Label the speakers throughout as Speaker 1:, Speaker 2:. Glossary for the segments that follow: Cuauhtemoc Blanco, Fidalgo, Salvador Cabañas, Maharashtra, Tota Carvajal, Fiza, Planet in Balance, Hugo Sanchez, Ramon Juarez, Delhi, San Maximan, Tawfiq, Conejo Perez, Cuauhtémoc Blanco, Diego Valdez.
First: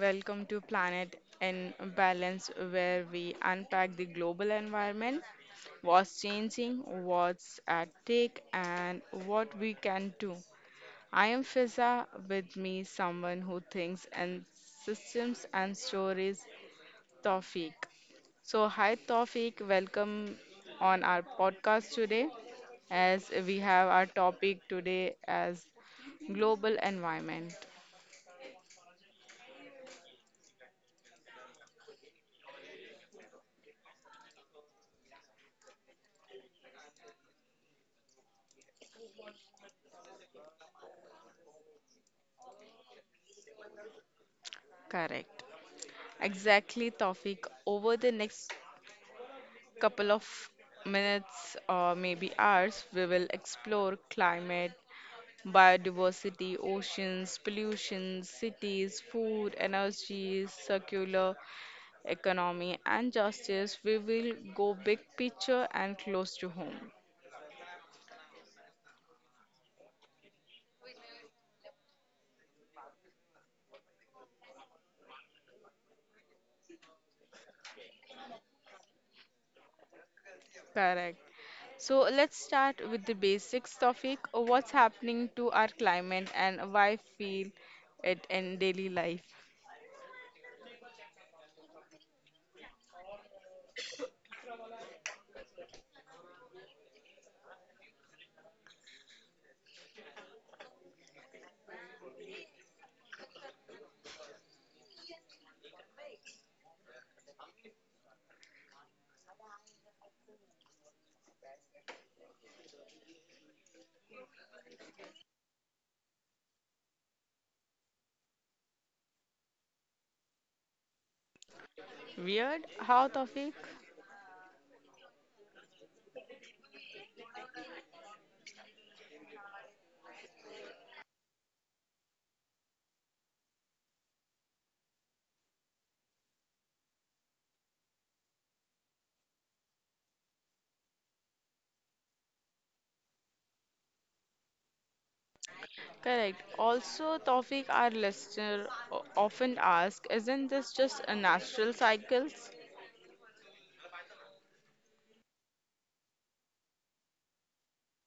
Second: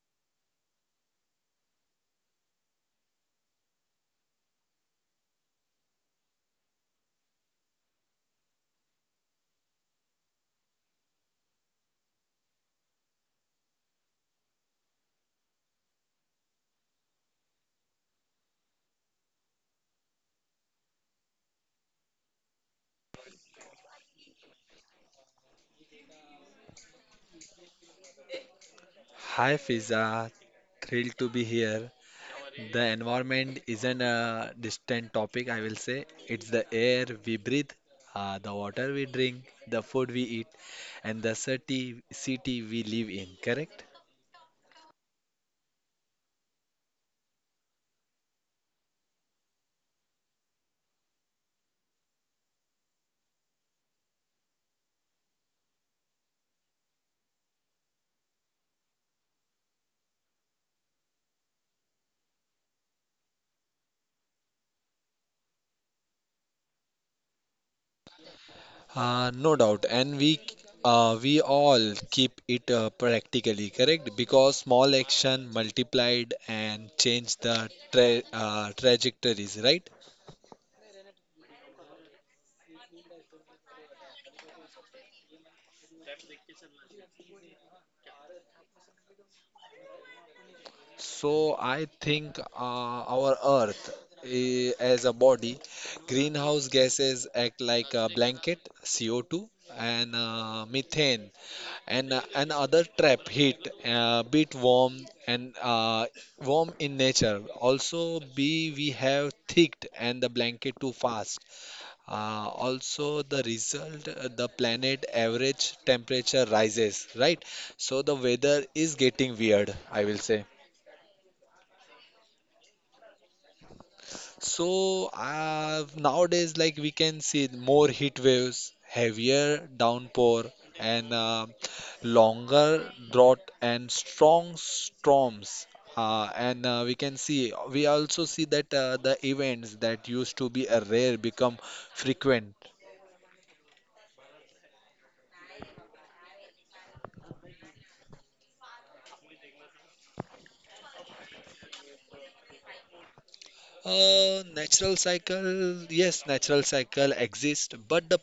Speaker 1: welcome to Planet in Balance, where we unpack the global environment, what's changing, what's at stake, and what we can do. I am Fiza, with me, someone who thinks in systems and stories, Tawfiq. So, hi, Tawfiq, welcome on our podcast today, as we have our topic today as global environment.
Speaker 2: Hi Fiza, thrilled to be here. The environment isn't a distant topic, I will say. It's the air we breathe, the water we drink, the food we eat, and the city we live in, correct?
Speaker 1: Correct. Exactly, Tawfiq. Over the next couple of minutes or maybe hours, we will explore climate, biodiversity, oceans, pollution, cities, food, energy, circular economy, and justice. We will go big picture and close to home.
Speaker 2: No doubt, and we all keep it practically correct because small action multiplied and change the trajectories, right?
Speaker 1: Correct. So let's start with the basics, Tawfiq. What's happening to our climate and why feel it in daily life?
Speaker 2: So I think our Earth as a body, greenhouse gases act like a blanket. CO2 and methane and other trap heat, bit warm and warm in nature. Also, B we have thicked and the blanket too fast. Also, the result, the planet average temperature rises, right? So the weather is getting weird, I will say.
Speaker 1: Weird? How, Tawfiq?
Speaker 2: So nowadays, like we can see more heat waves, heavier downpour, and longer drought and strong storms. And we can see we also see that the events that used to be rare become frequent.
Speaker 1: Correct. Also, Tawfiq, our listener, often asks, isn't this just a natural cycles?
Speaker 2: Natural cycle, yes, natural cycle exists, but the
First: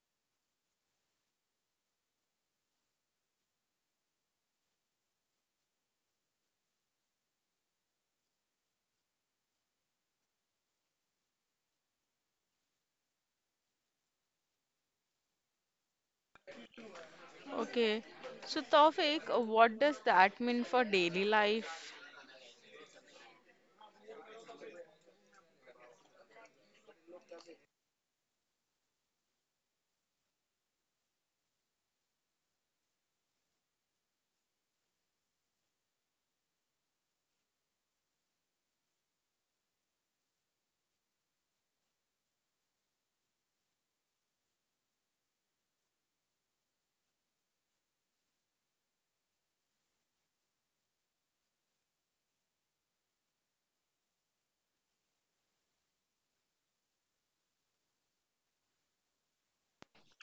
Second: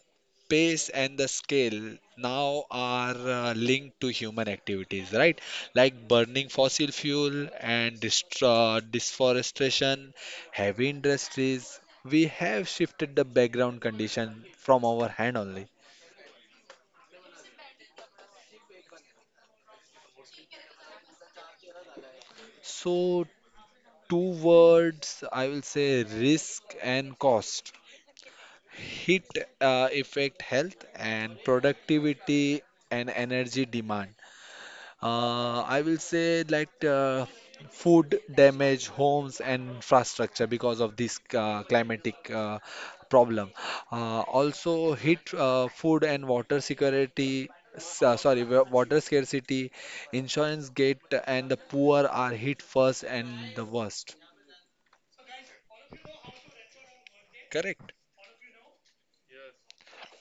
Speaker 2: pace and the scale now are linked to human activities, right? Like burning fossil fuel and deforestation, heavy industries. We have shifted the background condition from our hand only.
Speaker 1: Okay. So, Tawfiq, what does that mean for daily life?
Speaker 2: So, two words I will say, risk and cost. Heat affect health and productivity and energy demand. I will say like Food damage homes and infrastructure because of this climatic problem. Also heat food and water security, water scarcity, insurance gate, and the poor are hit first and the worst, correct.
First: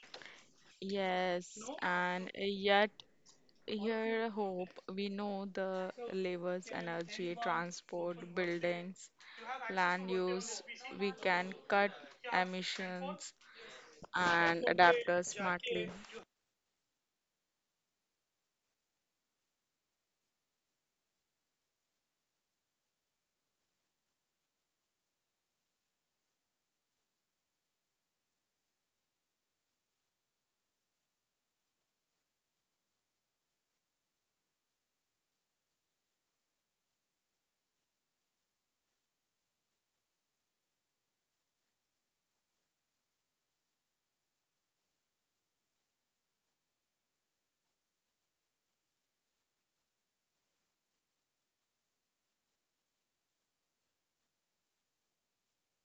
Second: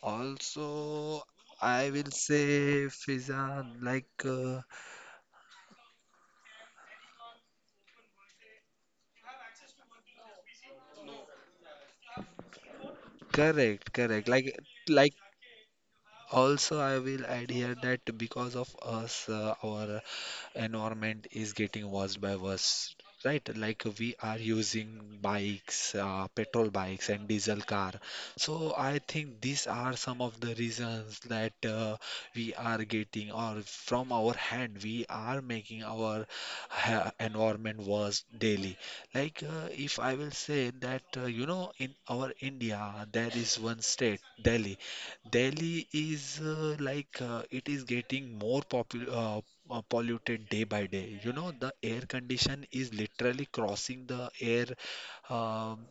Speaker 2: Also,
Speaker 1: Yes,
Speaker 2: I will
Speaker 1: and
Speaker 2: say,
Speaker 1: yet
Speaker 2: Fizan,
Speaker 1: here hope we know the levers, energy, transport, buildings, land use, we can cut emissions
Speaker 2: correct, correct.
Speaker 1: and adapt
Speaker 2: Like.
Speaker 1: us smartly.
Speaker 2: Also, I will add here that because of us, our environment is getting worse by worse, right? Like we are using bikes, petrol bikes and diesel car. So I think these are some of the reasons that we are getting or from our hand we are making our ha environment worse daily. If I will say that you know, in our India there is one state, Delhi. Delhi is it is getting more popular, polluted day by day. You know, the air condition is literally crossing the air. Um,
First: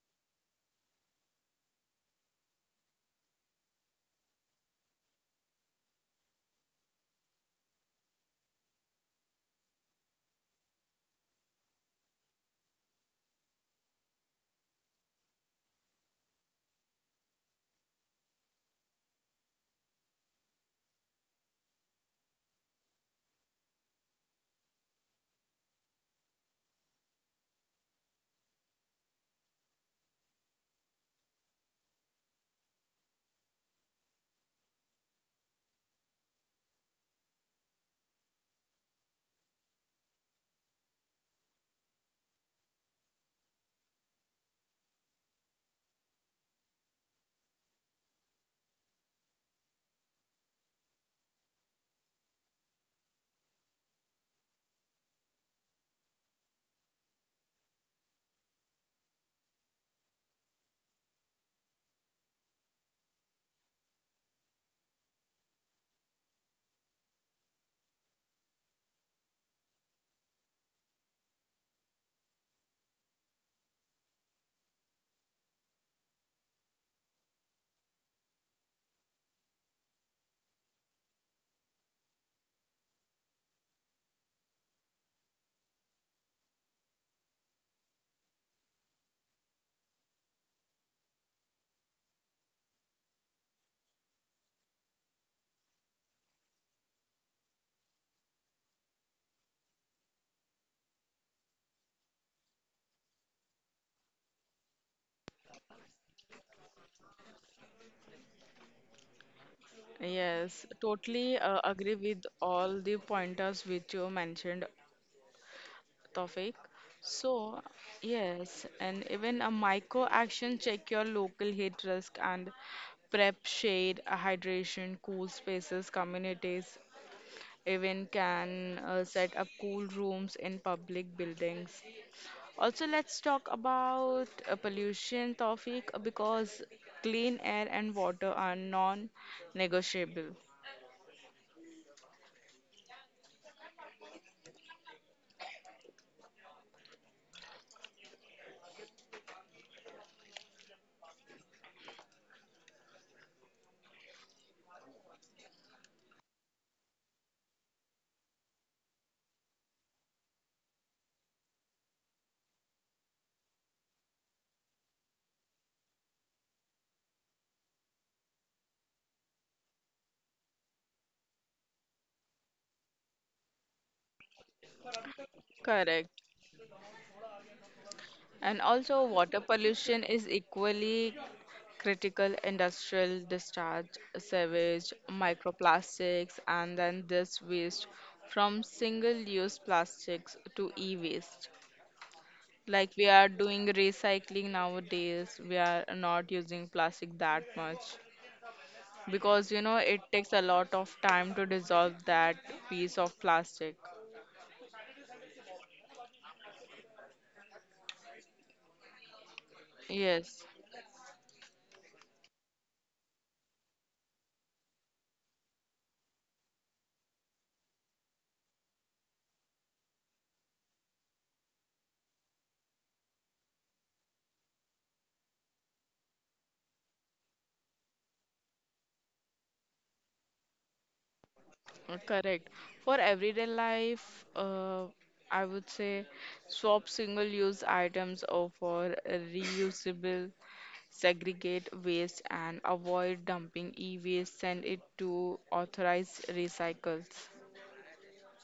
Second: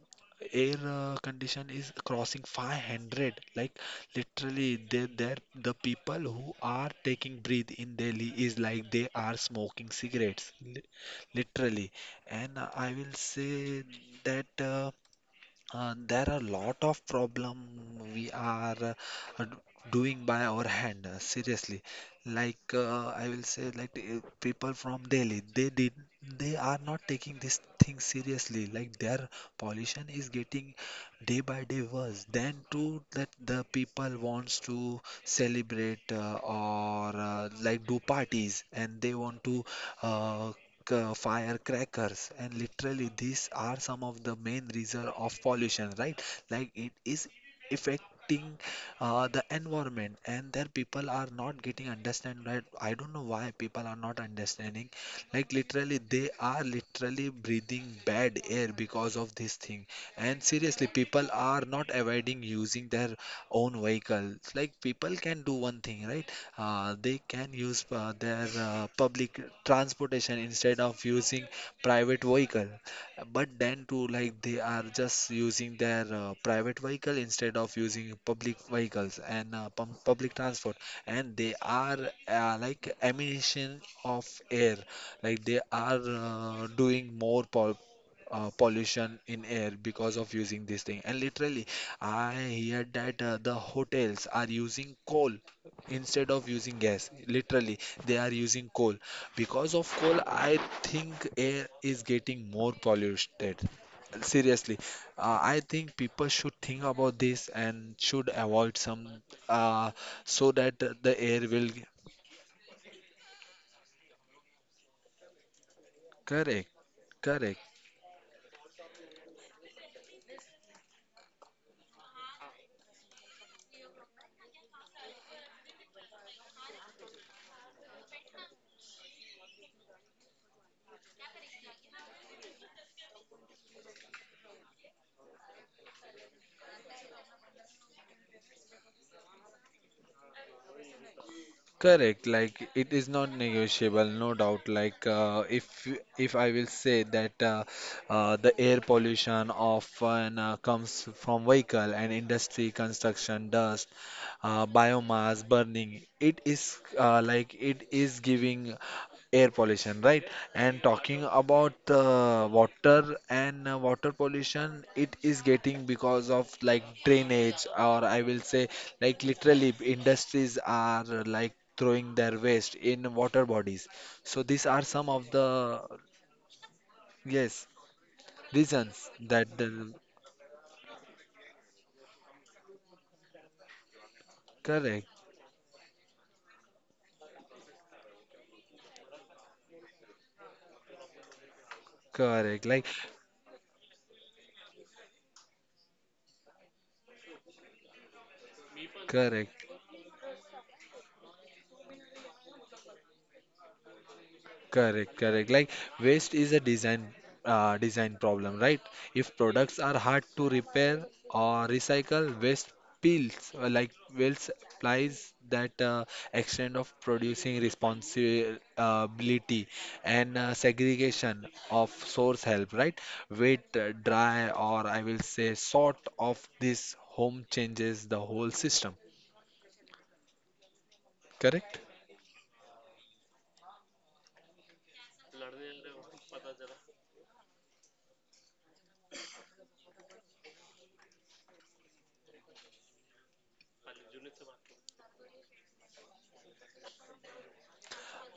Speaker 2: air condition is crossing 500. Like literally, they there the people who are taking breath in Delhi is like they are smoking cigarettes, literally. And I will say that. There are lot of problem we are uh, doing by our hand, seriously. I will say, people from Delhi, they are not taking this thing seriously. Like their pollution is getting day by day worse. Then too that the people wants to celebrate or like do parties, and they want to uh, firecrackers, and literally these are some of the main reason of pollution, right? Like it is affecting the environment, and there people are not getting understand, right? I don't know why people are not understanding. Like literally, they are literally breathing bad air because of this thing. And seriously, people are not avoiding using their own vehicles. Like people can do one thing, right? They can use their public transportation instead of using private vehicle. But then too, like they are just using their private vehicle instead of using public vehicles and public transport. And they are like emission of air. Like they are doing more pollution in air because of using this thing. And literally, I hear that the hotels are using coal instead of using gas. Literally, they are using coal. Because of coal, I think air is getting more polluted. Seriously, I think people should think about this and should avoid some uh, so that
Speaker 1: Yes,
Speaker 2: the air
Speaker 1: totally
Speaker 2: will.
Speaker 1: agree with all the pointers which you mentioned,
Speaker 2: Correct,
Speaker 1: Tawfiq.
Speaker 2: correct.
Speaker 1: So, yes, and even a micro action check your local heat risk and prep shade, hydration, cool spaces, communities, even can set up cool rooms in public buildings. Also, let's talk about pollution, Tawfiq, because clean air and water are non-negotiable.
Speaker 2: Correct, like it is not negotiable, no doubt. If if I will say that the air pollution often comes from vehicle and industry, construction, dust, biomass burning. It is like it is giving air pollution, right? And talking about the water and water pollution, it is getting because of like drainage, or I will say, like literally, industries are like throwing their waste in water bodies. So these are some of the,
Speaker 1: Correct.
Speaker 2: yes,
Speaker 1: And also,
Speaker 2: reasons
Speaker 1: water
Speaker 2: that the,
Speaker 1: pollution is equally critical industrial discharge, sewage,
Speaker 2: correct,
Speaker 1: microplastics, and then this waste from single use plastics to e waste.
Speaker 2: correct, like,
Speaker 1: Like we are doing recycling nowadays, we are not using plastic that much because
Speaker 2: correct.
Speaker 1: you know it takes a lot of time to dissolve that piece of plastic.
Speaker 2: Correct, correct. Like waste is a design problem, right? If products are hard
Speaker 1: Yes,
Speaker 2: to repair or recycle, waste pills like waste applies that extent of producing responsibility and segregation of source help, right? Wet, dry, or I will say sort of this home changes the whole system. Correct?
Speaker 1: Correct. For everyday life, I would say swap single-use items or for reusable, segregate waste and avoid dumping e-waste, send it to authorized recycles.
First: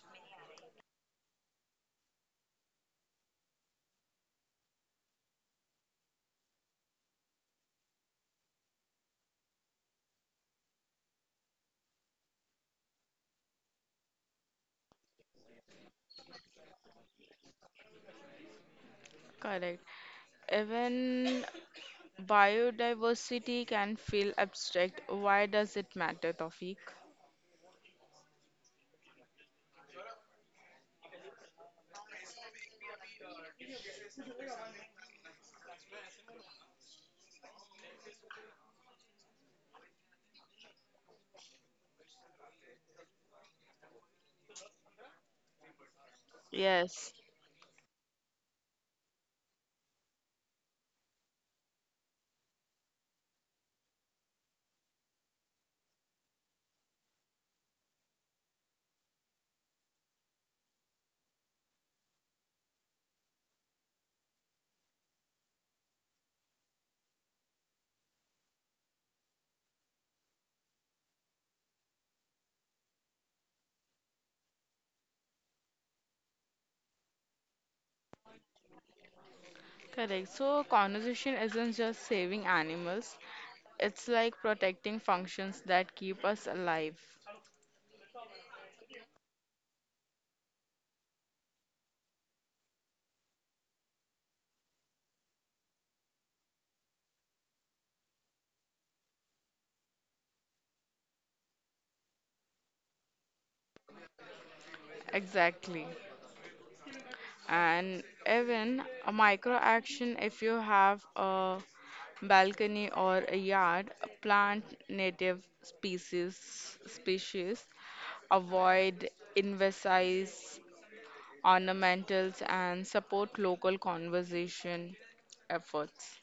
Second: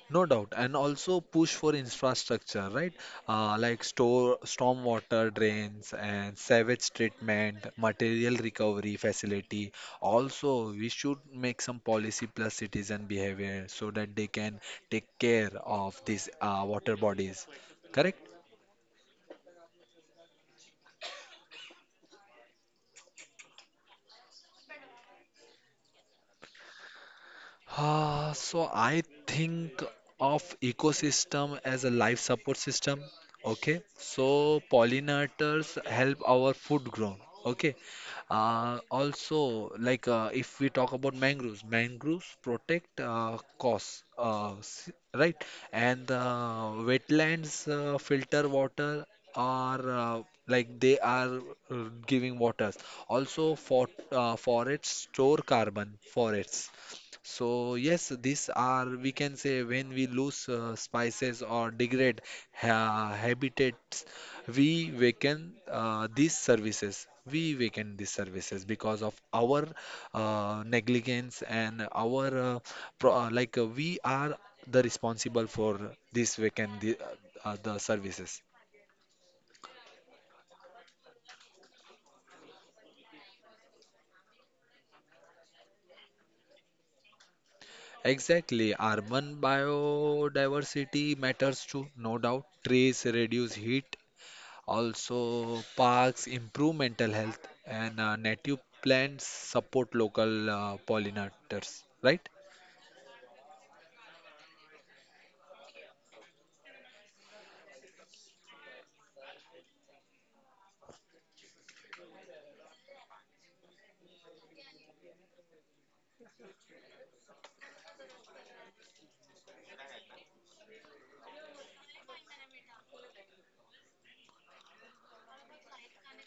Speaker 2: No doubt, and also push for infrastructure, right? Like store stormwater drains and sewage treatment, material recovery facility. Also, we should make some policy plus citizen behavior so that they can take care of these water bodies. Correct?
Speaker 1: Correct. Even biodiversity can feel abstract. Why does it matter, Tawfiq?
Speaker 2: Ah, so I think of ecosystem as a life support system. Okay, so pollinators help our food grow. Okay, also if we talk about mangroves, mangroves protect costs, right? And
Speaker 1: Yes.
Speaker 2: wetlands filter water, are like they are giving waters. Also, for forests store carbon. Forests, so yes, these are, we can say, when we lose spices or degrade ha habitats, we weaken these services. We weaken these services because of our negligence and our pro like we are the responsible for this weaken the services.
Speaker 1: Correct. So conservation isn't just saving animals, it's like protecting functions that keep us alive.
Speaker 2: Exactly, urban biodiversity matters too, no doubt. Trees reduce heat. Also, parks improve mental health and native plants support local pollinators, right?
Speaker 1: Exactly. And even a micro action, if you have a balcony or a yard, plant native species, avoid invasive ornamentals and support local conservation efforts.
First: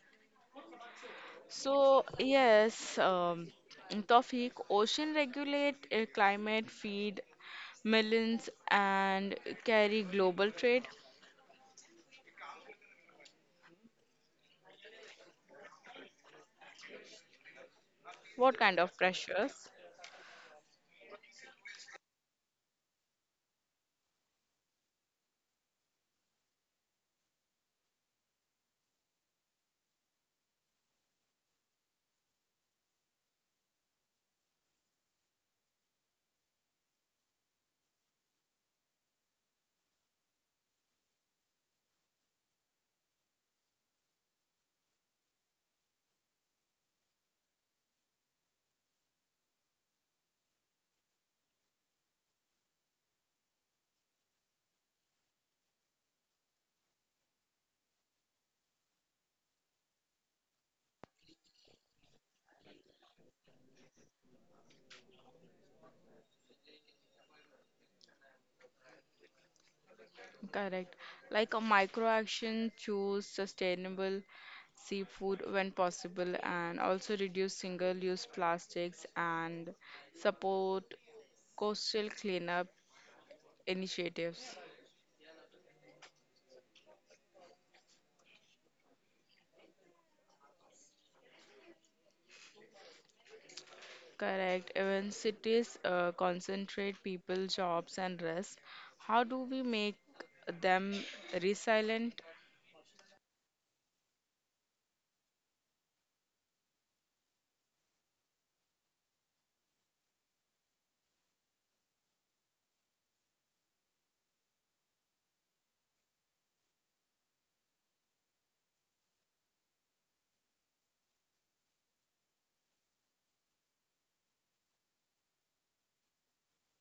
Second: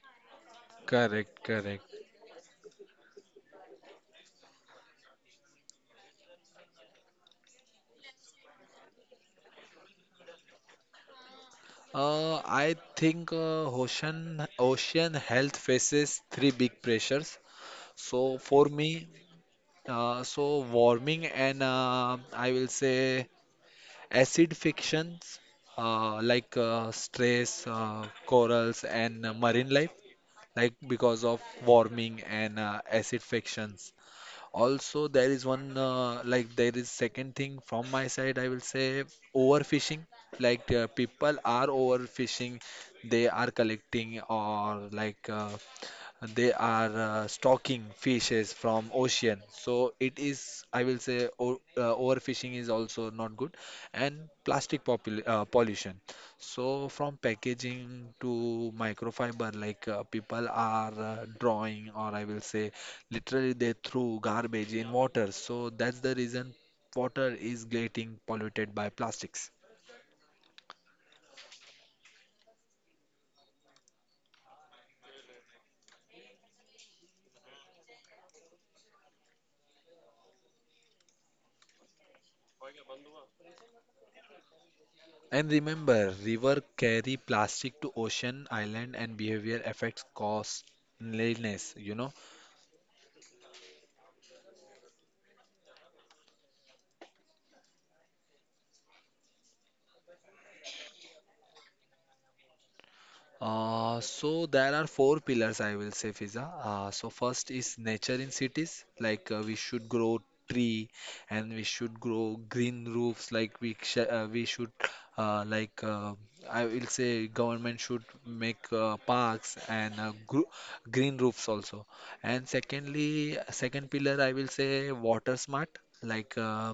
Speaker 2: Correct, correct.
Speaker 1: So, yes, Tawfiq, ocean regulate climate, feed millions, and carry global trade.
Speaker 2: I think ocean health faces three big pressures. So
Speaker 1: What
Speaker 2: for
Speaker 1: kind
Speaker 2: me,
Speaker 1: of pressures?
Speaker 2: so warming and I will say acidifications stress, corals and marine life, like because of warming and acidifications. Also, there is one like there is second thing from my side. I will say overfishing. People are overfishing. They are collecting or they are stocking fishes from ocean. So it is. I will say o overfishing is also not good. And plastic popul pollution. So from packaging to microfiber, people are drawing, or I will say, literally, they threw garbage in water. So that's the reason water is getting polluted by plastics.
Speaker 1: Correct. Like a micro action, choose sustainable seafood when possible, and also reduce single-use plastics and support coastal cleanup initiatives.
Speaker 2: And remember, river carry plastic to ocean, island, and behavior affects costliness, you know.
Speaker 1: Correct. Even cities concentrate people, jobs, and rest. How do we make them resilient?
Speaker 2: So there are four pillars I will say, Fiza. So first is nature in cities, we should grow tree and we should grow green roofs. Like we should uh, like uh, I will say government should make parks and gr green roofs also. And secondly, second pillar I will say water smart, like uh,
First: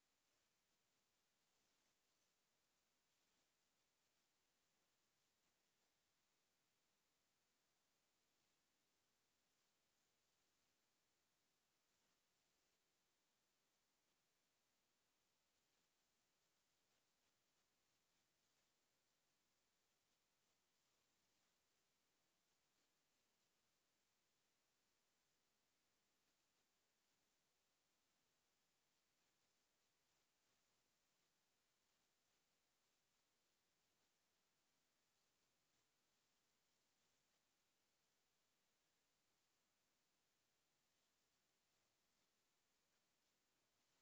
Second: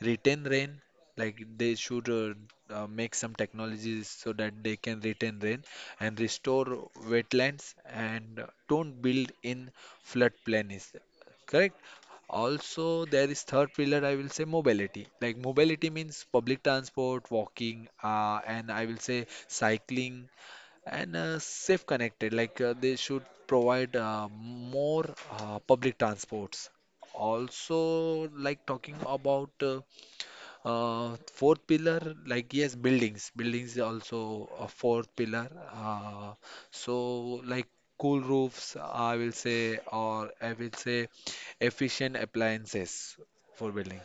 Speaker 2: retain rain. Like they should make some technologies so that they can retain rain and restore wetlands, and don't build in floodplain is correct. Also there is third pillar I will say mobility. Like mobility means public transport, walking, and I will say cycling and safe connected. They should provide more public transports. Also, like talking about fourth pillar, like yes, buildings. Buildings is also a fourth pillar. Uh, so like cool roofs, I will say, or I will say efficient appliances for building.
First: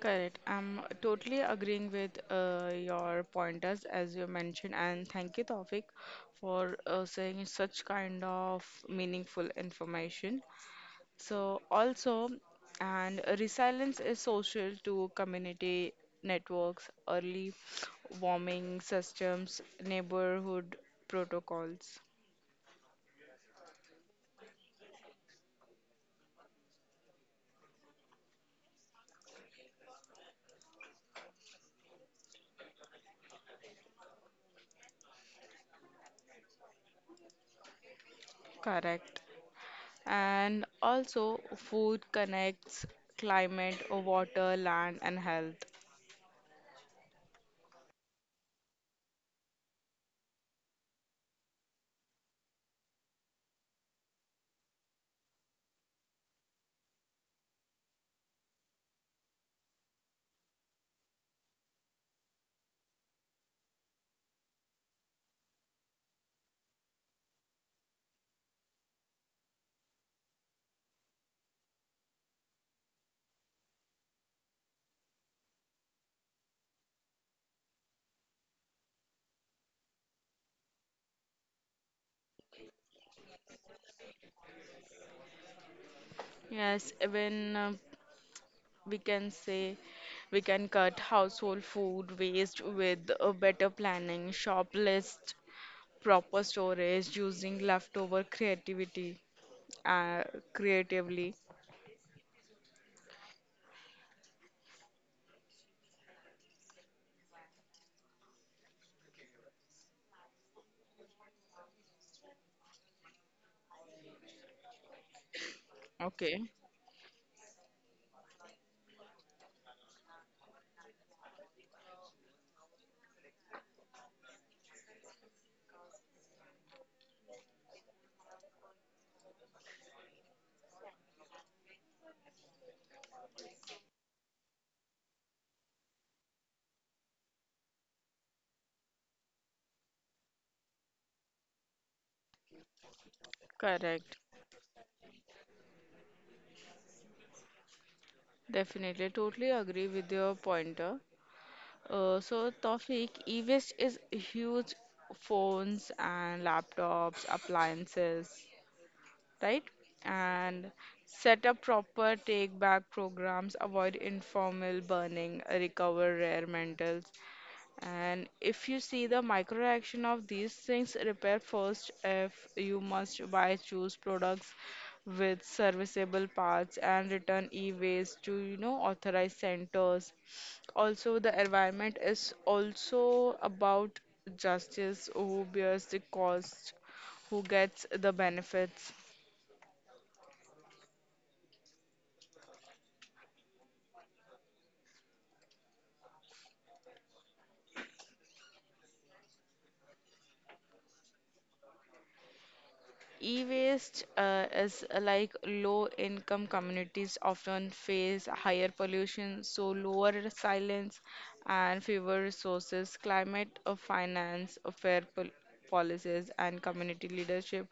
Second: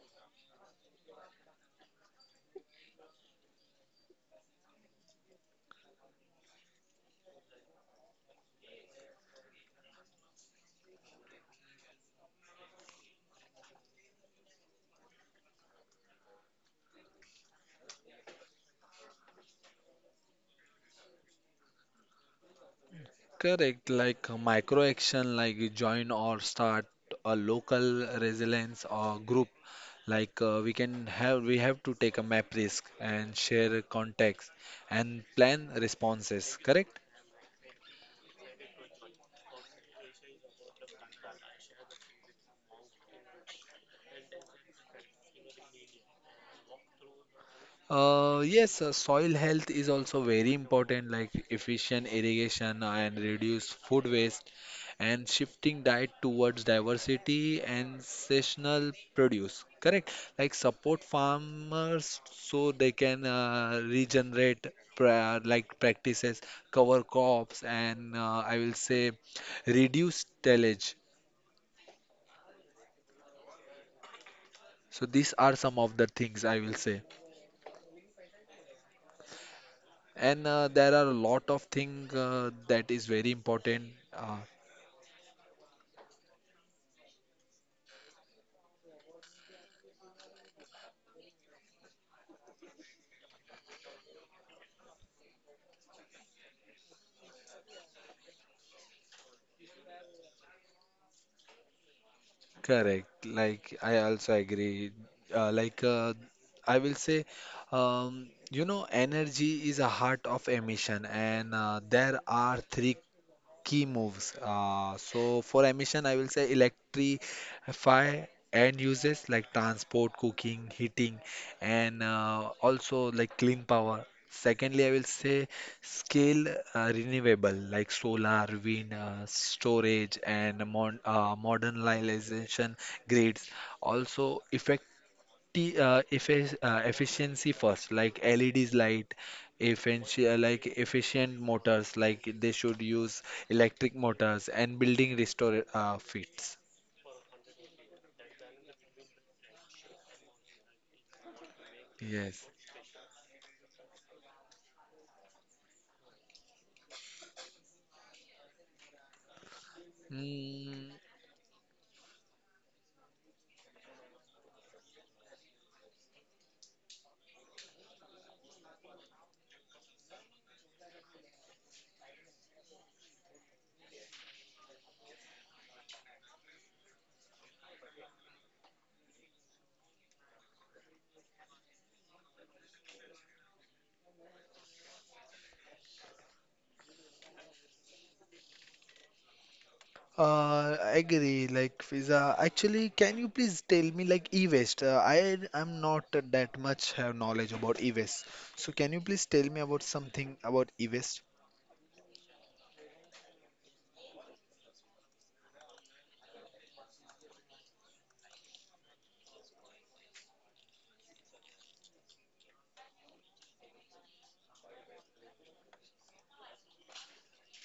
Speaker 1: Correct. I'm totally agreeing with your pointers as you mentioned, and thank you, Tawfiq, for saying such kind of meaningful information. So also, and resilience is social to community networks, early warming systems, neighborhood protocols.
Speaker 2: Correct, micro action, like you join or start a local resilience or group. We can have, we have to take a map risk and share contacts and plan responses. Correct?
Speaker 1: Correct. And also, food connects climate, water, land, and health.
Speaker 2: Yes, soil health is also very important, like efficient irrigation and reduce food waste and shifting diet towards diversity and seasonal produce. Correct? Like support farmers so they can regenerate practices, cover crops, and I will say reduce tillage. So these are some of the things I will say. And There are a lot of things that is very important. uh,
Speaker 1: Yes, even we can say we can cut household food waste with a better planning, shop list, proper storage, using leftover creativity. uh, creatively.
Speaker 2: Correct, like I also agree. uh, like uh, I will say, you know, energy is a heart of emission, and there are three key moves. So for emission, I will
Speaker 1: Okay,
Speaker 2: say electrify and uses like transport, cooking, heating, and also like clean power. Secondly, I will say scale renewable like solar, wind, storage, and mon modernization grids. Also, effect t effic efficiency first, like LEDs light efficient, like efficient motors. Like they should use electric
Speaker 1: correct.
Speaker 2: motors and building restore fits.
Speaker 1: Definitely, totally agree with your pointer. So,
Speaker 2: Yes.
Speaker 1: Tawfiq, e-waste is huge phones and laptops, appliances, right? And
Speaker 2: Mm,
Speaker 1: set up proper take back programs, avoid informal burning, recover rare metals. And if you see the micro action of these things, repair first if you must buy, choose products with serviceable parts and return e-waste to, you know, authorized centers. Also, the environment is also about justice, who bears the cost, who gets the benefits.
Speaker 2: I agree. Like, Fiza, actually, can you please tell me, like, e-waste? I am not that much have knowledge about e-waste. So, can you please tell me about something about e-waste?
Speaker 1: E-waste is like low-income communities often face higher pollution, so lower silence and fewer resources. Climate finance, fair policies, and community leadership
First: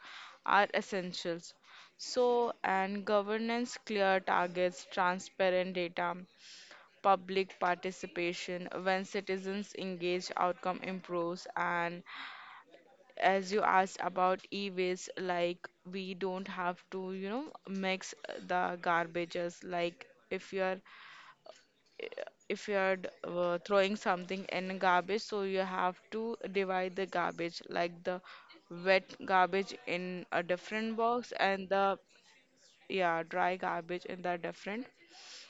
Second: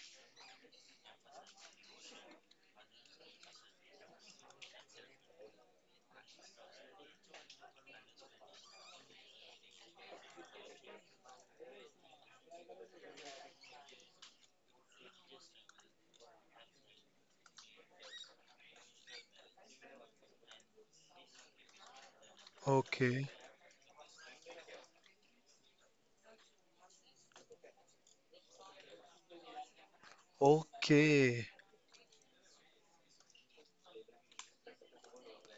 Speaker 1: are essentials. So, and governance, clear targets, transparent data, public participation. When citizens engage, outcome improves, and as you asked about e-waste, like we don't have to, you know, mix the garbages. Like if you're
Speaker 2: Okay.
Speaker 1: throwing something in garbage, so you have to divide the garbage, like the wet garbage in a different box
Speaker 2: Okay.
Speaker 1: and the yeah dry garbage in the different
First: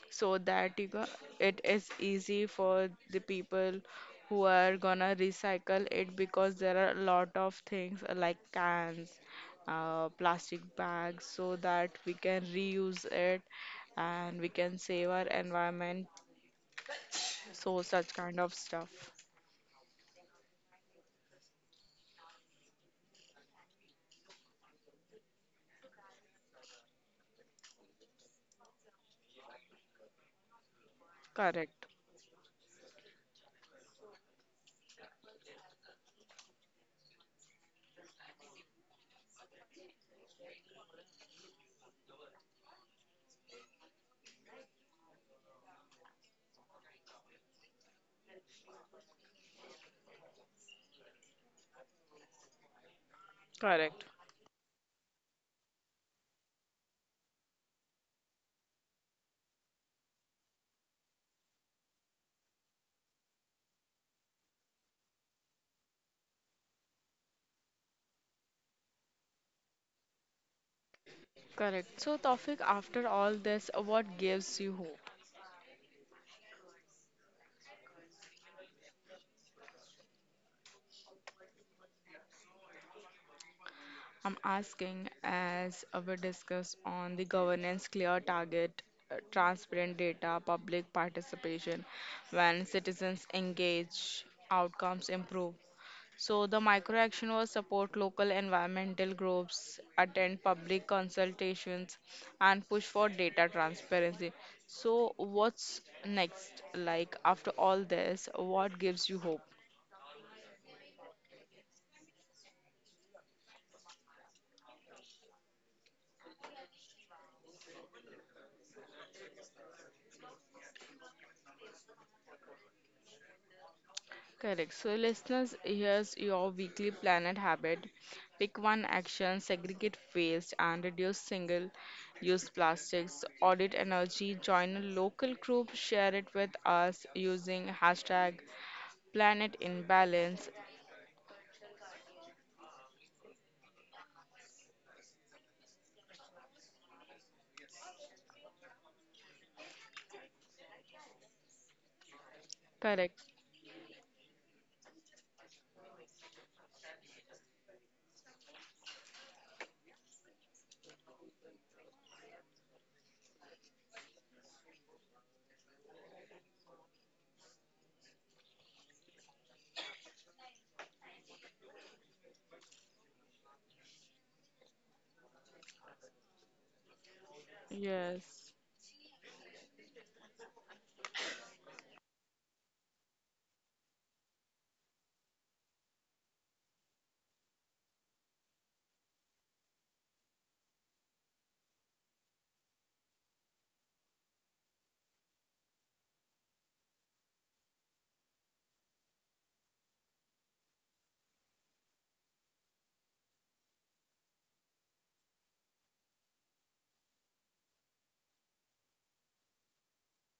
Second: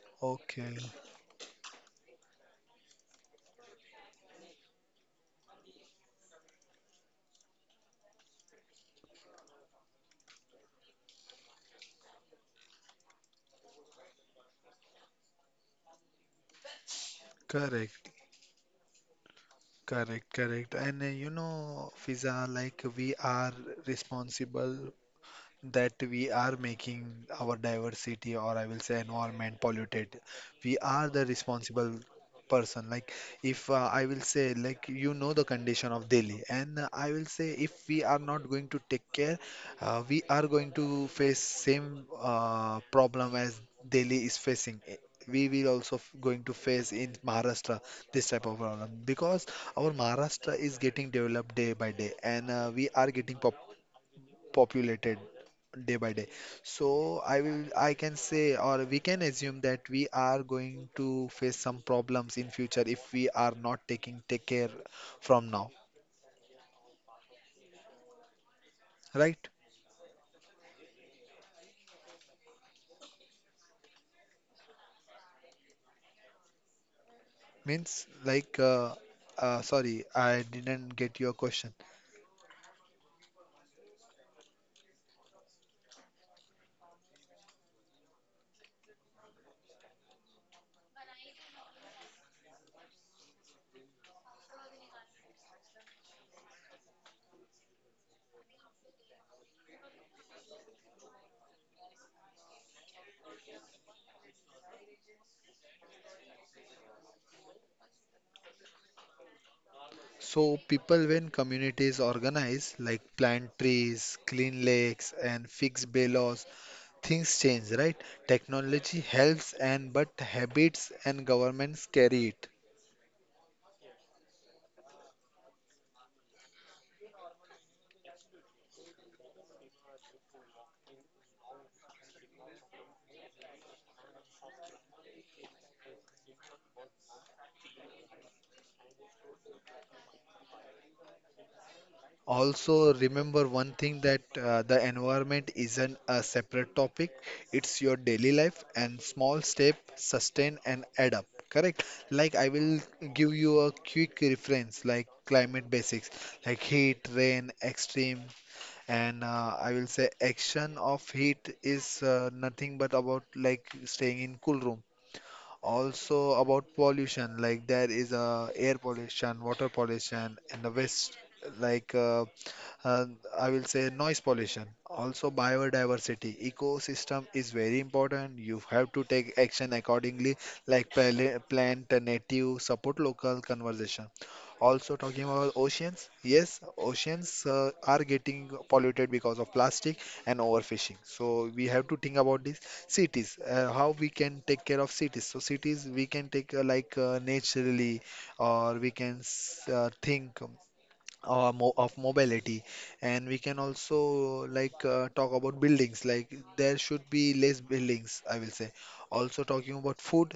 Speaker 1: so that
Speaker 2: Okay.
Speaker 1: you go, it is easy for the people who are gonna recycle it because there are a lot of things like cans, plastic bags, so that we can reuse it and we can save our environment. So such
Speaker 2: Correct.
Speaker 1: kind of stuff.
Speaker 2: Correct, correct. And you know, Fiza, like we are responsible, that we are making our diversity, or I will say environment, polluted. We are the
Speaker 1: Correct.
Speaker 2: responsible person. Like if I will say, like you know, the condition of Delhi, and I will say if we are not going to take care, we are going to face same problem as Delhi is facing. We will also going to face in Maharashtra this type of problem because our Maharashtra is getting developed day by day, and we are getting
Speaker 1: Correct.
Speaker 2: populated day by day. So I can say, or we can assume that we are going to face some problems in future if we are not taking take care from now, right?
Speaker 1: Correct. So, Tawfiq, after all this, what gives you hope?
Speaker 2: Means like, sorry, I didn't get your question.
Speaker 1: I'm asking as we discuss on the governance, clear target, transparent data, public participation. When citizens engage, outcomes improve. So the micro action was support local environmental groups, attend public consultations, and push for data transparency. So what's next? Like after all this, what gives you hope?
Speaker 2: So people, when communities organize, like plant trees, clean lakes, and fix bylaws, things change, right? Technology helps, and but habits and governments carry it.
Speaker 1: Correct. So, listeners, here's your weekly planet habit. Pick one action, segregate waste, and reduce single use plastics. Audit energy, join a local group, share it with us using hashtag planet in balance.
Speaker 2: Also, remember one thing, that the environment isn't a separate topic, it's your daily life, and small step sustain and add up. Correct? Like, I will
Speaker 1: Correct.
Speaker 2: give you a quick reference, like climate basics, like heat, rain, extreme, and I will say action of heat is nothing but about like staying in cool room. Also about pollution, like there is a air pollution, water pollution in the west, like uh, uh, I will say noise pollution. Also biodiversity, ecosystem is very important.
Speaker 1: Yes.
Speaker 2: You have to take action accordingly, like plant a native, support local conservation. Also talking about oceans, yes, oceans are getting polluted because of plastic and overfishing. So we have to think about this. Cities, how we can take care of cities, so cities we can take naturally, or we can think, mo of mobility, and we can also like talk about buildings, like there should be less buildings, I will say. Also talking about food,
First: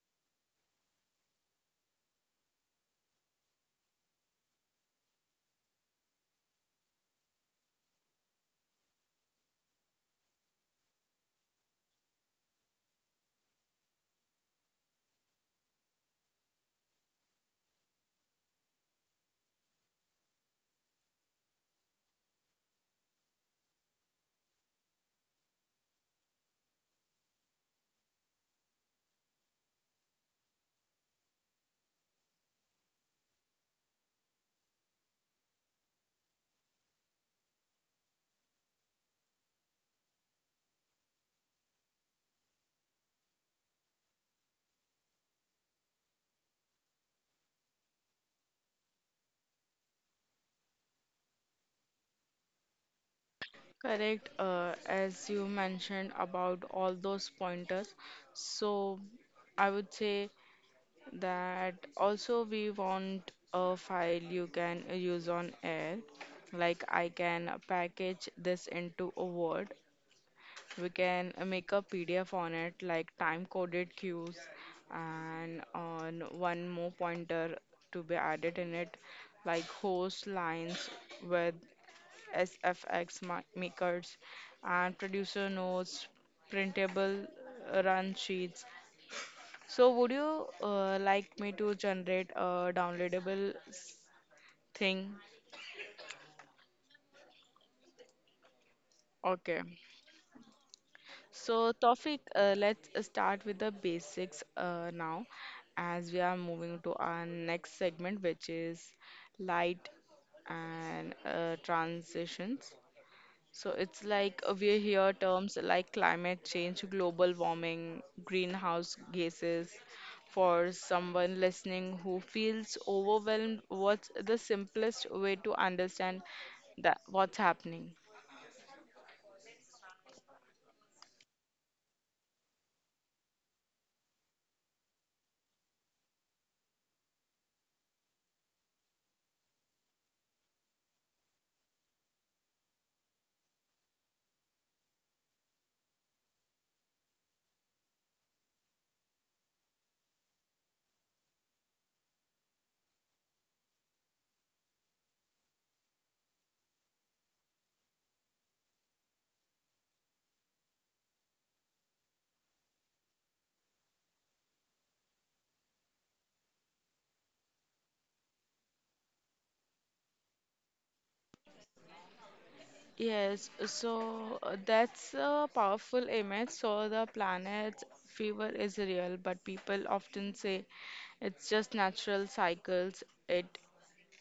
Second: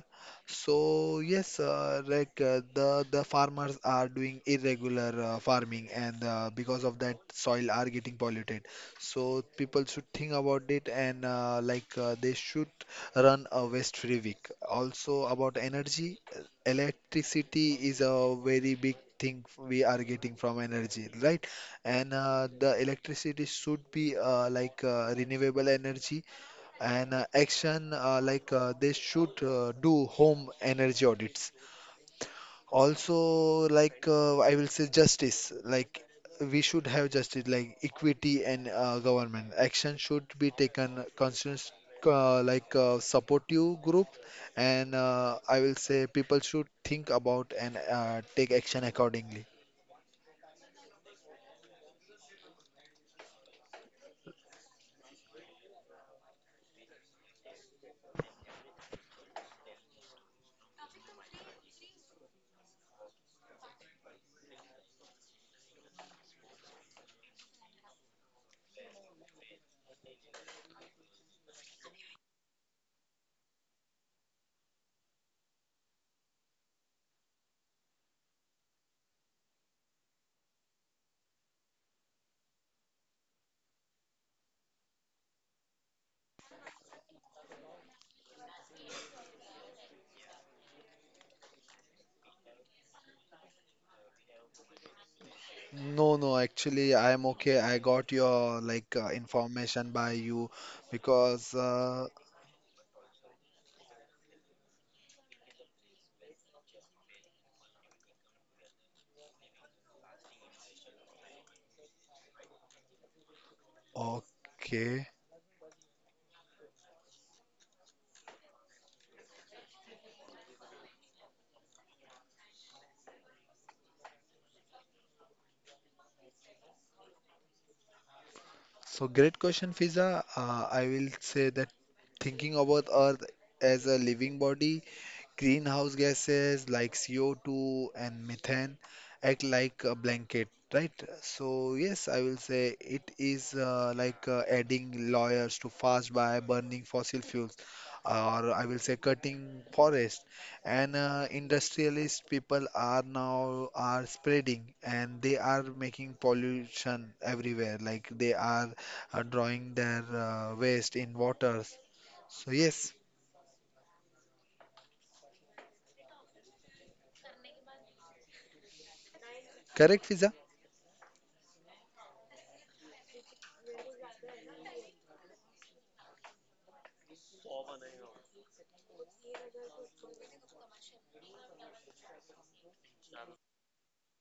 Speaker 2: so yes, the farmers are doing irregular farming, and because of that soil are getting polluted. So people should think about it, and they should run a waste free week. Also about energy, electricity is a very big thing we are getting from energy, right? And the electricity should be renewable energy, and action, they should do home energy audits. Also like I will say justice. Like we should have justice, like equity, and government action should be taken constant. Supportive group, and I will say people should think about, and take action accordingly.
Speaker 1: Correct. As you mentioned about all those pointers. So, I would say that also we want a file you can use on air, like I can package this into a word, we can make a PDF on it, like time coded cues and on one more pointer to be added in it, like host lines with SFX makers and producer notes, printable run sheets. So would you like me to generate a downloadable thing?
Speaker 2: No, no, actually, I am okay. I got your like
Speaker 1: Okay.
Speaker 2: information by you because
Speaker 1: So Tawfiq, let's start with the basics now as we are moving to our next segment, which is light and transitions. So it's like we hear
Speaker 2: okay.
Speaker 1: terms like climate change, global warming, greenhouse gases. For someone listening who feels overwhelmed, what's the simplest way to understand that what's happening?
Speaker 2: So great question, Fiza. I will say that thinking about Earth as a living body, greenhouse gases like CO2 and methane act like a blanket, right? So yes, I will say it is adding layers to fast by burning fossil fuels, or I will say cutting forest. And industrialist people are now are spreading, and they are making pollution everywhere. Like they are drawing their waste in waters. So yes, correct, Fiza?
Speaker 1: Yes, so that's a powerful image. So the planet's fever is real, but people often say it's just natural cycles. It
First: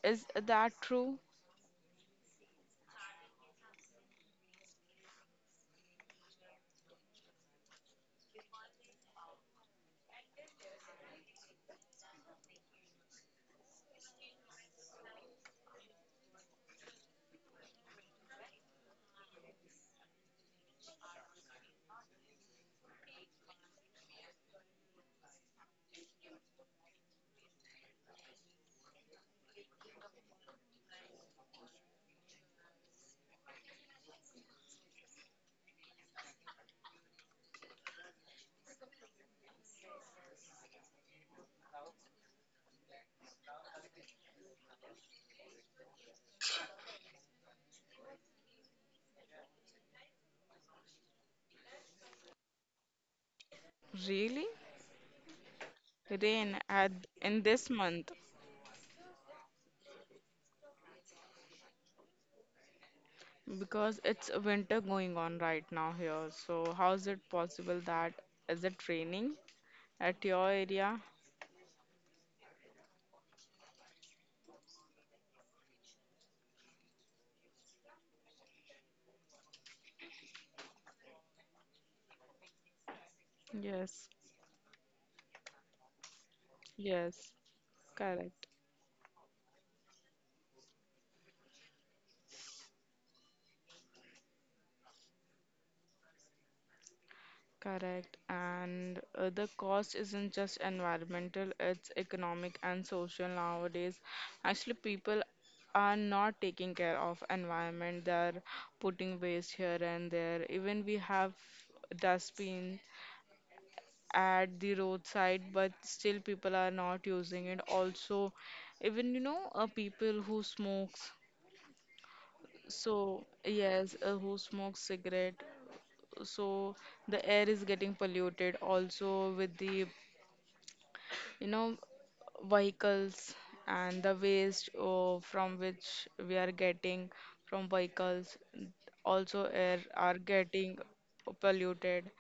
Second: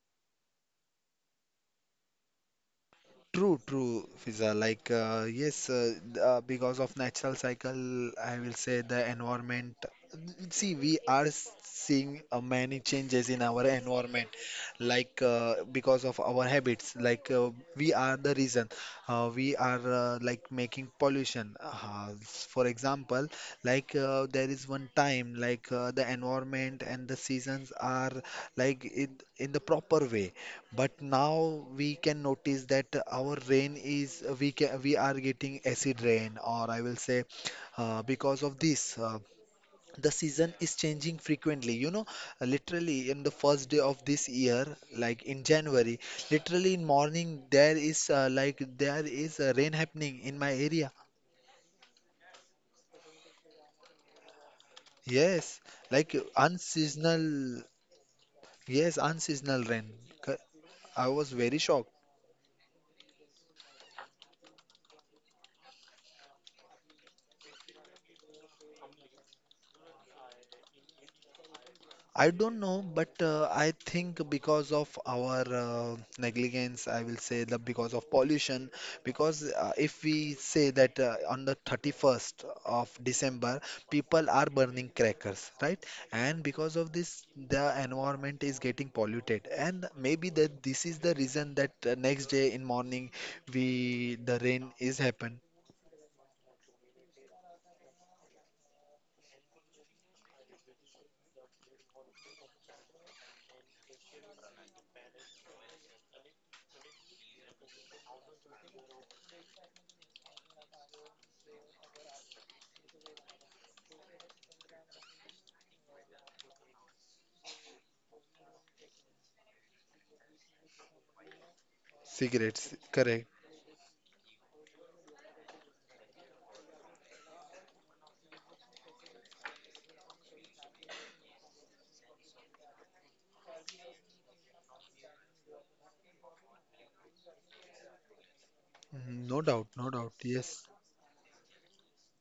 Speaker 1: is that true?
Speaker 2: True, true, Fiza. Like, because of natural cycle, I will say the environment. See, we are seeing many changes in our environment, like because of our habits. Like, we are the reason. We are making pollution. For example, like there is one time, like the environment and the seasons are like in the proper way, but now we can notice that our rain is, we can, we are getting acid rain, or I will say, because of this, the season is changing frequently. You know, literally in the first day of this year, like in January, literally in morning there is there is rain happening in my area.
Speaker 1: Really?
Speaker 2: Yes, like
Speaker 1: Rain at in
Speaker 2: unseasonal.
Speaker 1: this month?
Speaker 2: Yes, unseasonal rain. Co- I was very shocked.
Speaker 1: Because it's winter going on right now here. So how is it possible that is it raining at your area?
Speaker 2: I don't know, but I think because of our negligence, I will say that because of pollution, because if we say that on the 31st of December,
Speaker 1: Yes,
Speaker 2: people are burning crackers, right? And because of this,
Speaker 1: yes,
Speaker 2: the environment
Speaker 1: correct,
Speaker 2: is getting polluted, and maybe that this is the reason that next day in morning, we the rain is happen.
Speaker 1: correct. And the cost isn't just environmental, it's economic and social nowadays. Actually, people are not taking care of environment. They're putting waste here and there. Even we have dustbin at the roadside but still people are not using it also. Even, you know, people who smokes,
Speaker 2: Cigarettes,
Speaker 1: so
Speaker 2: correct?
Speaker 1: yes, who smokes cigarette, so the air is getting polluted also with the, you know, vehicles and the waste from which we are getting from vehicles.
Speaker 2: Mhm. No
Speaker 1: Also
Speaker 2: doubt,
Speaker 1: air
Speaker 2: no doubt.
Speaker 1: are
Speaker 2: Yes.
Speaker 1: getting polluted.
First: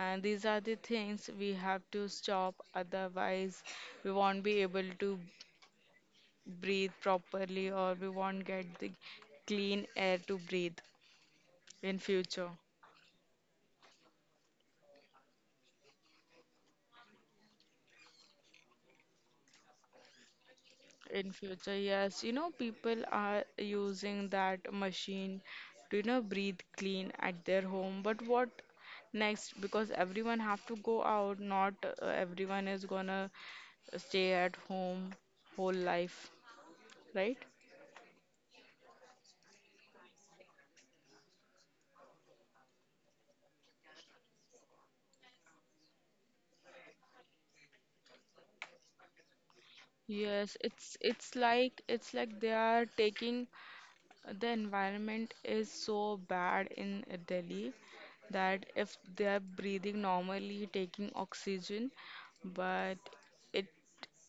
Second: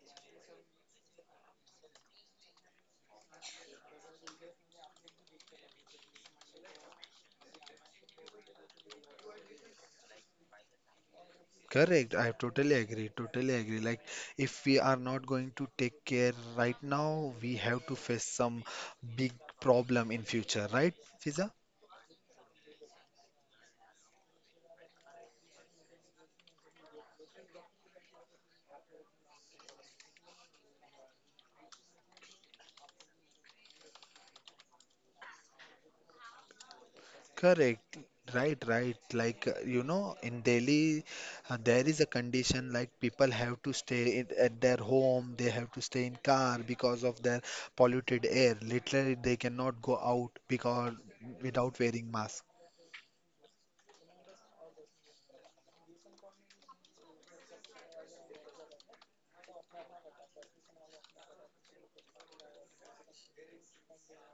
Speaker 1: And these are the things we have to stop, otherwise, we won't be able to breathe properly or we won't get the clean air to breathe in
Speaker 2: Correct. I
Speaker 1: future.
Speaker 2: totally agree. Totally agree. Like, if we are not going to take care right now, we have to face some big problem in future, right,
Speaker 1: In
Speaker 2: Fiza?
Speaker 1: future, yes, you know, people are using that machine to, you know, breathe clean at their home. But what next? Because everyone have to go out, not everyone is gonna stay at home whole life, right?
Speaker 2: Correct. Right, right. Like, you know, in Delhi, there is a condition like people have to stay in, at their home, they have to stay in car because of their polluted air. Literally, they cannot go out
Speaker 1: Yes,
Speaker 2: because
Speaker 1: it's
Speaker 2: without
Speaker 1: like
Speaker 2: wearing
Speaker 1: it's like
Speaker 2: mask.
Speaker 1: they are taking the environment is so bad in Delhi that if they are breathing normally, taking oxygen, but it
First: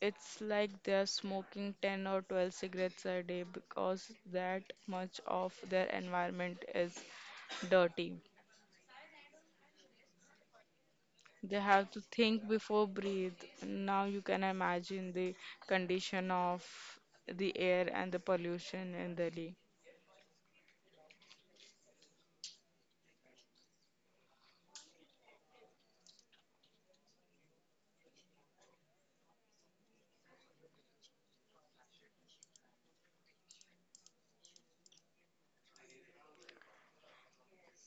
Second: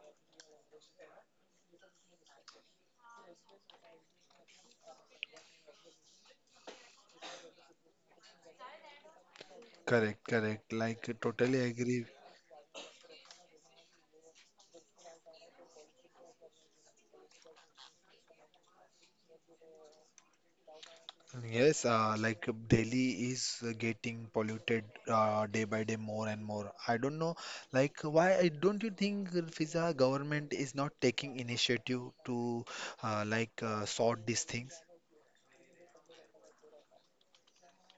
Speaker 1: it's like they are smoking 10 or 12 cigarettes a day because that much of their environment is dirty.
Speaker 2: Correct, correct. Like,
Speaker 1: They
Speaker 2: totally
Speaker 1: have to
Speaker 2: agree.
Speaker 1: think before breathe. Now you can imagine the condition of the air and the pollution in Delhi.
Speaker 2: Yes, Delhi is getting polluted day by day more and more. I don't know, like why don't you think FISA government is not taking initiative to sort these things?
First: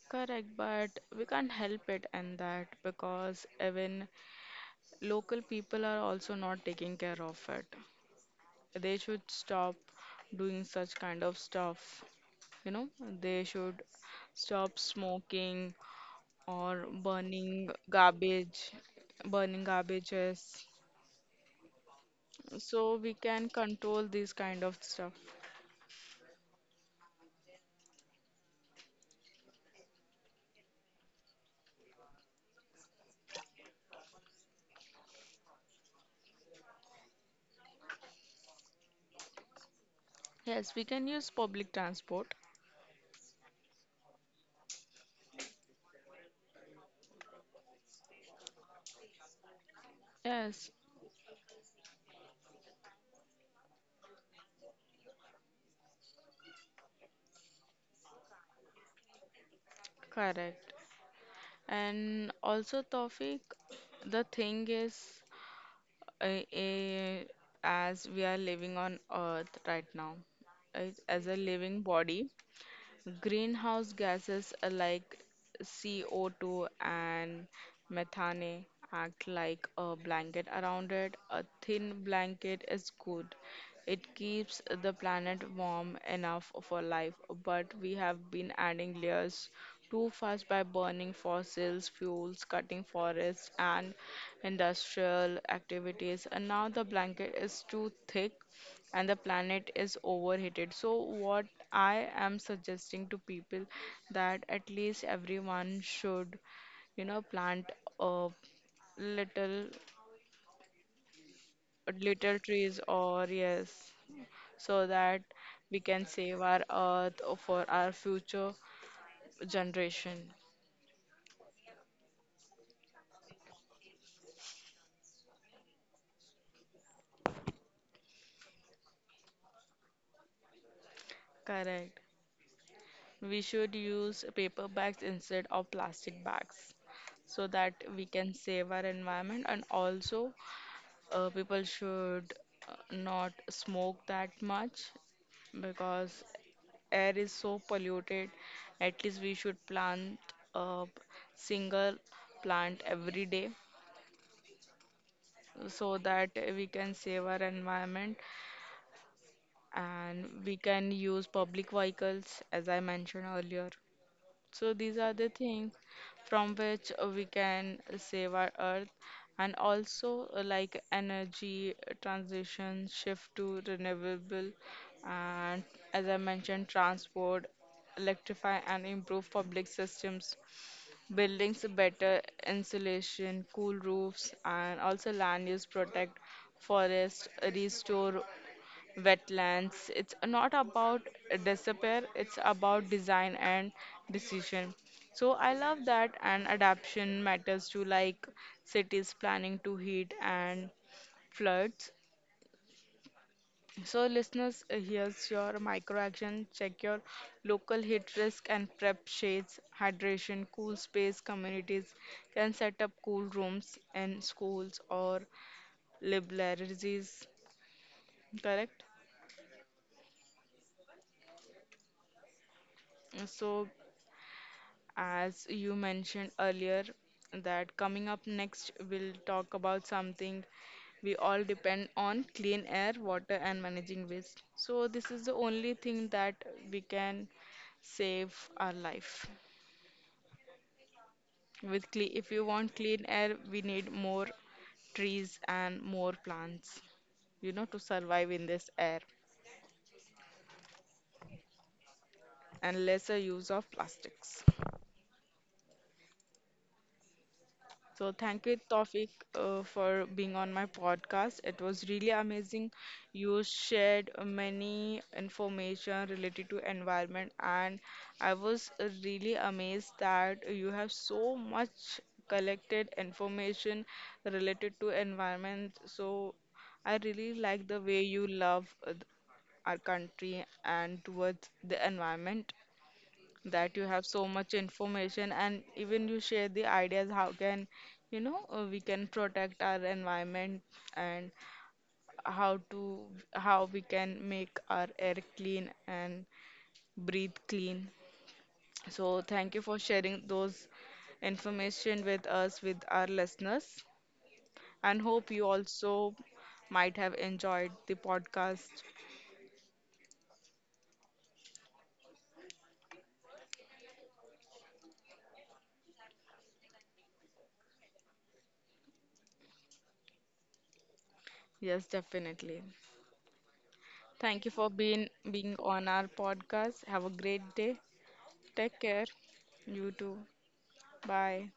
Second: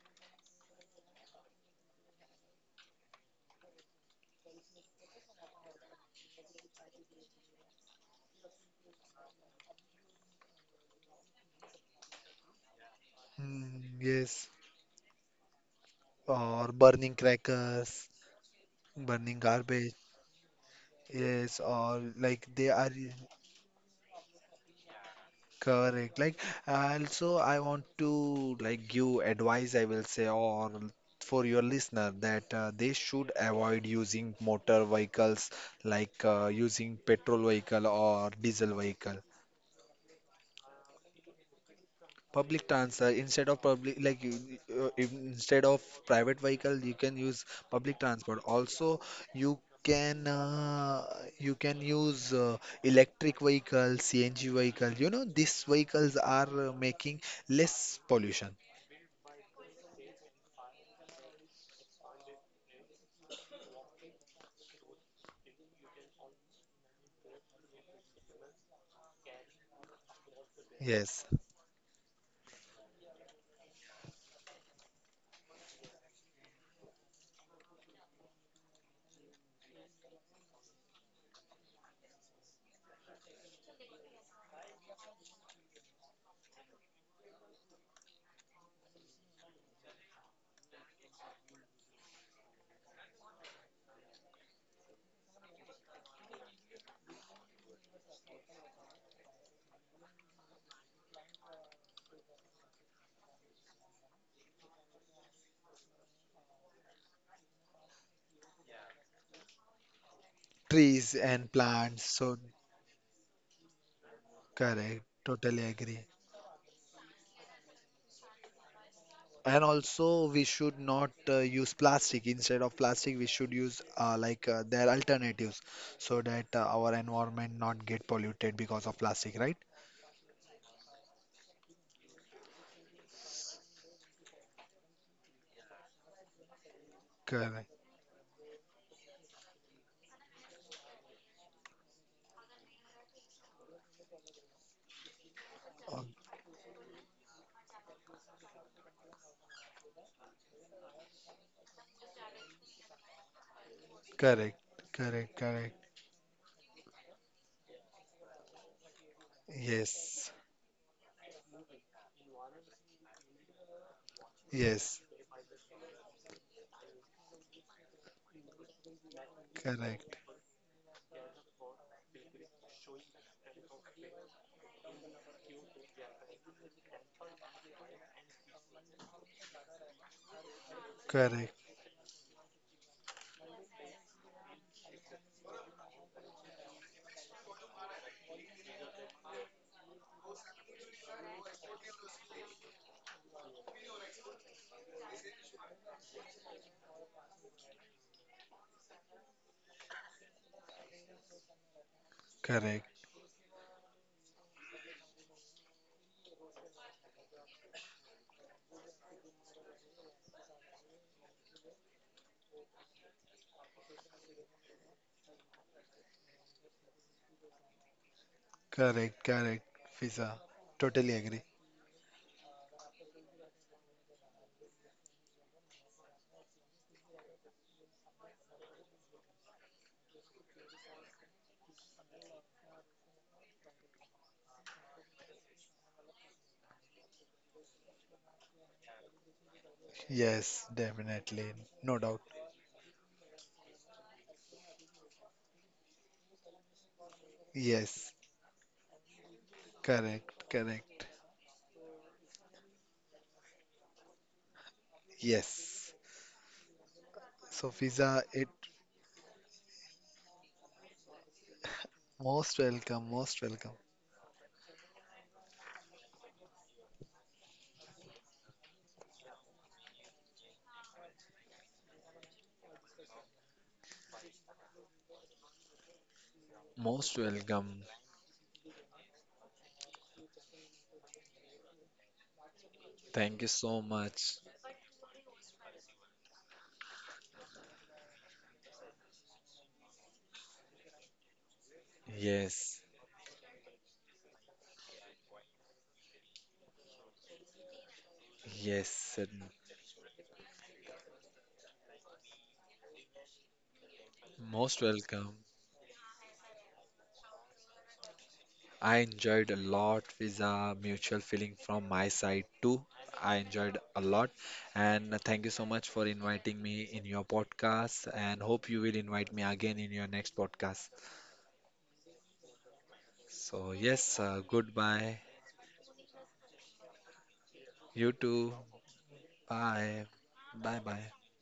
Speaker 1: Correct, but we can't help it and that because even local people are also not taking care of it. They should stop doing such kind of stuff. You know, they should
Speaker 2: Mm, yes,
Speaker 1: stop smoking
Speaker 2: or
Speaker 1: or
Speaker 2: burning
Speaker 1: burning
Speaker 2: crackers,
Speaker 1: garbage,
Speaker 2: burning
Speaker 1: burning
Speaker 2: garbage.
Speaker 1: garbages.
Speaker 2: Yes, or like they
Speaker 1: So
Speaker 2: are.
Speaker 1: we can control this kind of stuff.
Speaker 2: Correct. Like, also, I want to like give advice, I will say, or for your listener that they should avoid using motor vehicles like using petrol vehicle or diesel vehicle.
Speaker 1: Yes, we can use public transport.
Speaker 2: Public transport instead of public like you, instead of private vehicle you can use public transport. Also you can
Speaker 1: Yes,
Speaker 2: uh, you can use electric vehicle, CNG vehicle. You know these vehicles are making less pollution.
Speaker 1: correct. And also, Tawfiq, the thing is, uh, uh, as we are living on Earth right now, right, as a
Speaker 2: Yes,
Speaker 1: living body, greenhouse gases like CO2 and methane act like a blanket around it. A thin blanket is good. It keeps the planet warm enough for life, but we have been adding layers too fast by burning fossils, fuels, cutting forests, and industrial activities. And now the blanket is too thick and the planet is overheated. So what I am suggesting to people, that at least everyone should, you know, plant a little
Speaker 2: trees and plants.
Speaker 1: little
Speaker 2: So
Speaker 1: trees or yes, so
Speaker 2: correct,
Speaker 1: that
Speaker 2: totally
Speaker 1: we
Speaker 2: agree.
Speaker 1: can save our earth for our future
Speaker 2: And also,
Speaker 1: generation.
Speaker 2: we should not use plastic. Instead of plastic, we should use their alternatives, so that our environment not get polluted because of plastic, right?
Speaker 1: Correct, we should use paper bags instead of plastic bags, so that
Speaker 2: Correct.
Speaker 1: we can save our environment. And also people should not smoke that much
Speaker 2: Uh,
Speaker 1: because air is so polluted. At least we should plant a single plant every day
Speaker 2: correct. Correct. Correct.
Speaker 1: so that we can save our environment and
Speaker 2: Yes.
Speaker 1: we can use public vehicles as I mentioned earlier. So these are
Speaker 2: Yes.
Speaker 1: the things from which we can save our earth. And also
Speaker 2: Correct.
Speaker 1: like energy transition, shift to renewable and as I mentioned transport, electrify and improve public systems, buildings
Speaker 2: Correct.
Speaker 1: better insulation, cool roofs and also land use protect forest, restore wetlands. It's not about disappear, it's about design and decision. So I love that and adaptation matters to like cities planning to heat and floods.
Speaker 2: Correct.
Speaker 1: So listeners, here's your micro action. Check your local heat risk and prep shades, hydration, cool space communities can set up cool rooms in schools or libraries, correct?
Speaker 2: Correct. Correct, Fiza. Totally agree.
Speaker 1: So as you mentioned earlier, that coming up next, we'll talk about something we all depend on: clean air, water, and managing waste. So, this is the only thing that we can save our life.
Speaker 2: Yes, definitely.
Speaker 1: With
Speaker 2: No
Speaker 1: cle
Speaker 2: doubt.
Speaker 1: if you want clean air, we need more trees and more plants, you know, to
Speaker 2: Yes.
Speaker 1: survive in this air
Speaker 2: Correct. Correct.
Speaker 1: and lesser use of plastics.
Speaker 2: Yes. So,
Speaker 1: So
Speaker 2: Fiza,
Speaker 1: thank you,
Speaker 2: it
Speaker 1: Tawfiq, for being on my podcast. It was really amazing.
Speaker 2: most welcome.
Speaker 1: You
Speaker 2: Most welcome.
Speaker 1: shared many information related to environment, and I was really amazed that you have so much collected information related to environment. So I really
Speaker 2: Most
Speaker 1: like the way
Speaker 2: welcome.
Speaker 1: you love our country and towards the environment,
Speaker 2: Thank you
Speaker 1: that you
Speaker 2: so
Speaker 1: have so much
Speaker 2: much.
Speaker 1: information and even you share the ideas how can, you know, we can protect our environment and how
Speaker 2: Yes,
Speaker 1: to how we can make our air clean and breathe clean.
Speaker 2: yes,
Speaker 1: So
Speaker 2: and
Speaker 1: thank you for sharing those information with us with our listeners
Speaker 2: most
Speaker 1: and hope you
Speaker 2: welcome.
Speaker 1: also might have enjoyed the podcast.
Speaker 2: I enjoyed a lot with a mutual feeling from my side too. I enjoyed a lot, and thank you so much for inviting me in your podcast. And hope you will invite me again in your next podcast.
Speaker 1: Yes, definitely.
Speaker 2: So yes,
Speaker 1: Thank you for being
Speaker 2: goodbye.
Speaker 1: being on our podcast. Have a great day.
Speaker 2: You too.
Speaker 1: Take care. You too.
Speaker 2: Bye. Bye bye.
Speaker 1: Bye.